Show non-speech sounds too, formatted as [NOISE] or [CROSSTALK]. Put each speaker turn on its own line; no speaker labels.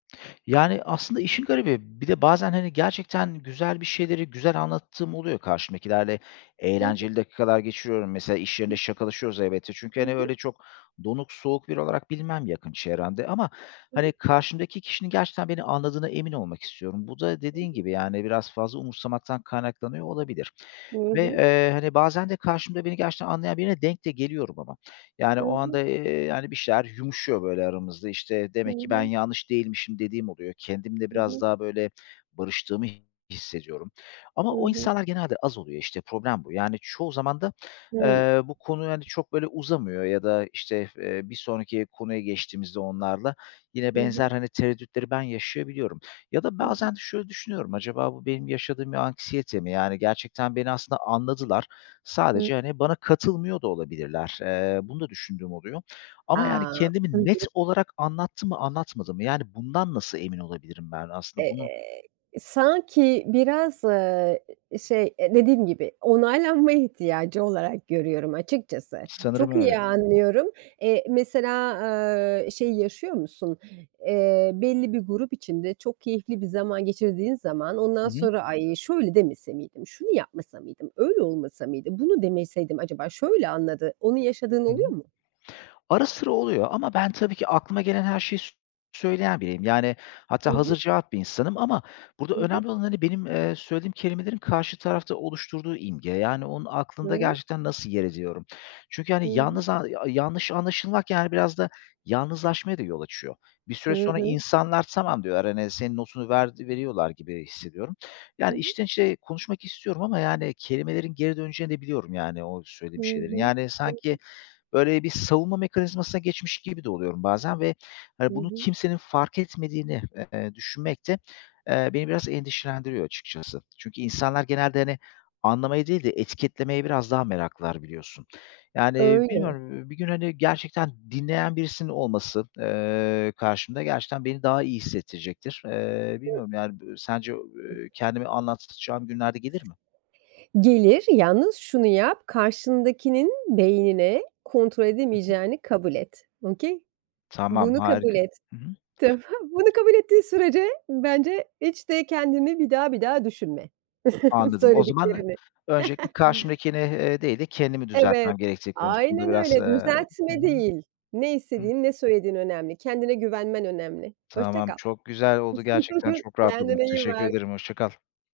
Yani, aslında işin garibi, bir de bazen, hani, gerçekten güzel bir şeyleri güzel anlattığım oluyor karşımdakilerle.
Hı hı.
Eğlenceli dakikalar geçiriyorum. Mesela iş
Hı
yerinde
hı.
şakalaşıyoruz elbette çünkü,
Hı
hani,
hı.
öyle çok donuk soğuk biri olarak bilinmem yakın çevremde ama,
Hı
hani,
hı.
karşımdaki kişinin gerçekten beni anladığına emin olmak istiyorum. Bu da
Hı
dediğin
hı.
gibi yani biraz fazla umursamaktan kaynaklanıyor olabilir
Hı
ve,
hı.
eee, hani, bazen de karşımda beni gerçekten anlayan birine denk de geliyorum ama yani
Hı
o
hı.
anda, eee, yani bir şeyler yumuşuyor, böyle, aramızda, işte,
Hı
demek ki ben
hı.
yanlış değilmişim dediğim oluyor. Kendimle
Hı
biraz
hı.
daha, böyle, barıştığımı hissediyorum ama
Hı
o
hı.
insanlar genelde az oluyor, işte, problem bu yani çoğu zaman da,
Hıı.
eee, bu konu, hani, çok, böyle, uzamıyor ya da, işte, eee, bir sonraki konuya geçtiğimizde onlarla yine
Hı
benzer,
hı.
hani, tereddütleri ben yaşayabiliyorum ya da
Hı hı.
bazen şöyle düşünüyorum, acaba bu benim yaşadığım bir anksiyete mi? Yani gerçekten beni aslında anladılar.
Hı.
Sadece, hani, bana katılmıyor da olabilirler. Eee, bunu da düşündüğüm oluyor ama yani
A! Hı
kendimi net
hı.
olarak anlattım mı anlatmadım mı? Yani bundan nasıl emin olabilirim ben? Aslında bunu
Eee, sanki biraz, ııı, şey dediğim gibi onaylanma ihtiyacı olarak görüyorum açıkçası.
Sanırım
Çok
öyle.
iyi anlıyorum. Eee, mesela, ııı, şey yaşıyor musun? Eee, belli bir grup içinde çok keyifli bir zaman geçirdiğin zaman
Hı
ondan
hı.
sonra ay şöyle demese miydim? Şunu yapmasa mıydım? Öyle olmasa mıydı? Bunu demeseydim acaba şöyle anladı. Onu yaşadığın
Hı hı.
oluyor mu?
Ara sıra oluyor ama ben, tabii ki, aklıma gelen her şeyi s söyleyen biriyim, yani,
Hı
hatta
hı.
hazırcevap bir insanım ama burada
Hı hı.
önemli olan, hani, benim, eee, söylediğim kelimelerin karşı tarafta oluşturduğu imge, yani onun aklında
Hıı.
gerçekten nasıl yer ediyorum? Çünkü,
Hı
hani,
hı.
yalnız a yanlış anlaşılmak, yani, biraz da, yalnızlaşmaya da yol açıyor. Bir
Hı
süre sonra
hı.
insanlar tamam diyorlar, hani, senin notunu ver, veriyorlar gibi hissediyorum.
Hı
Yani,
hı.
içten içe konuşmak istiyorum ama yani kelimelerin geri döneceğini de biliyorum yani o
Hı
söylediğim şeylerin.
hı.
Yani,
Hı
sanki,
hı.
böyle, bir savunma mekanizmasına geçmiş gibi de oluyorum bazen ve,
Hı
hani, bunu
hı.
kimsenin fark etmediğini, eee, düşünmek de, eee, beni biraz endişelendiriyor açıkçası. Çünkü insanlar genelde, hani, anlamaya değil de etiketlemeye biraz daha meraklılar biliyorsun. Yani,
Öyle.
bilmiyorum, ııı, bir gün, hani, gerçekten dinleyen birisinin olması, eee, karşımda gerçekten beni daha iyi hissettirecektir. Eee, bilmiyorum yani b sence, eee, kendimi anlatacağım günlerde gelir mi?
Gelir, yalnız şunu yap karşındakinin beynine kontrol
Hı hı.
edemeyeceğini kabul et, okay?
Tamam,
Bunu kabul
harika.
et.
Hı hı.
Tamam? Bunu kabul ettiğin sürece bence hiç de kendini bir daha bir daha düşünme [CHUCKLES]
Anladım. O zaman
söylediklerini.
öncelikle
[CHUCKLES]
karşımdakini, eee, değil de kendimi düzeltmem
Evet,
gerektiği konusunda
aynen
biraz, eee
öyle
Hı
düzeltme
hı.
değil. Ne
Hı.
istediğin, ne söylediğin önemli. Kendine güvenmen önemli. Hoşça
Tamam,
kal.
çok güzel oldu. Gerçekten
[CHUCKLES]
çok rahatladım.
Kendine iyi
Teşekkür
bak.
ederim, hoşça kal.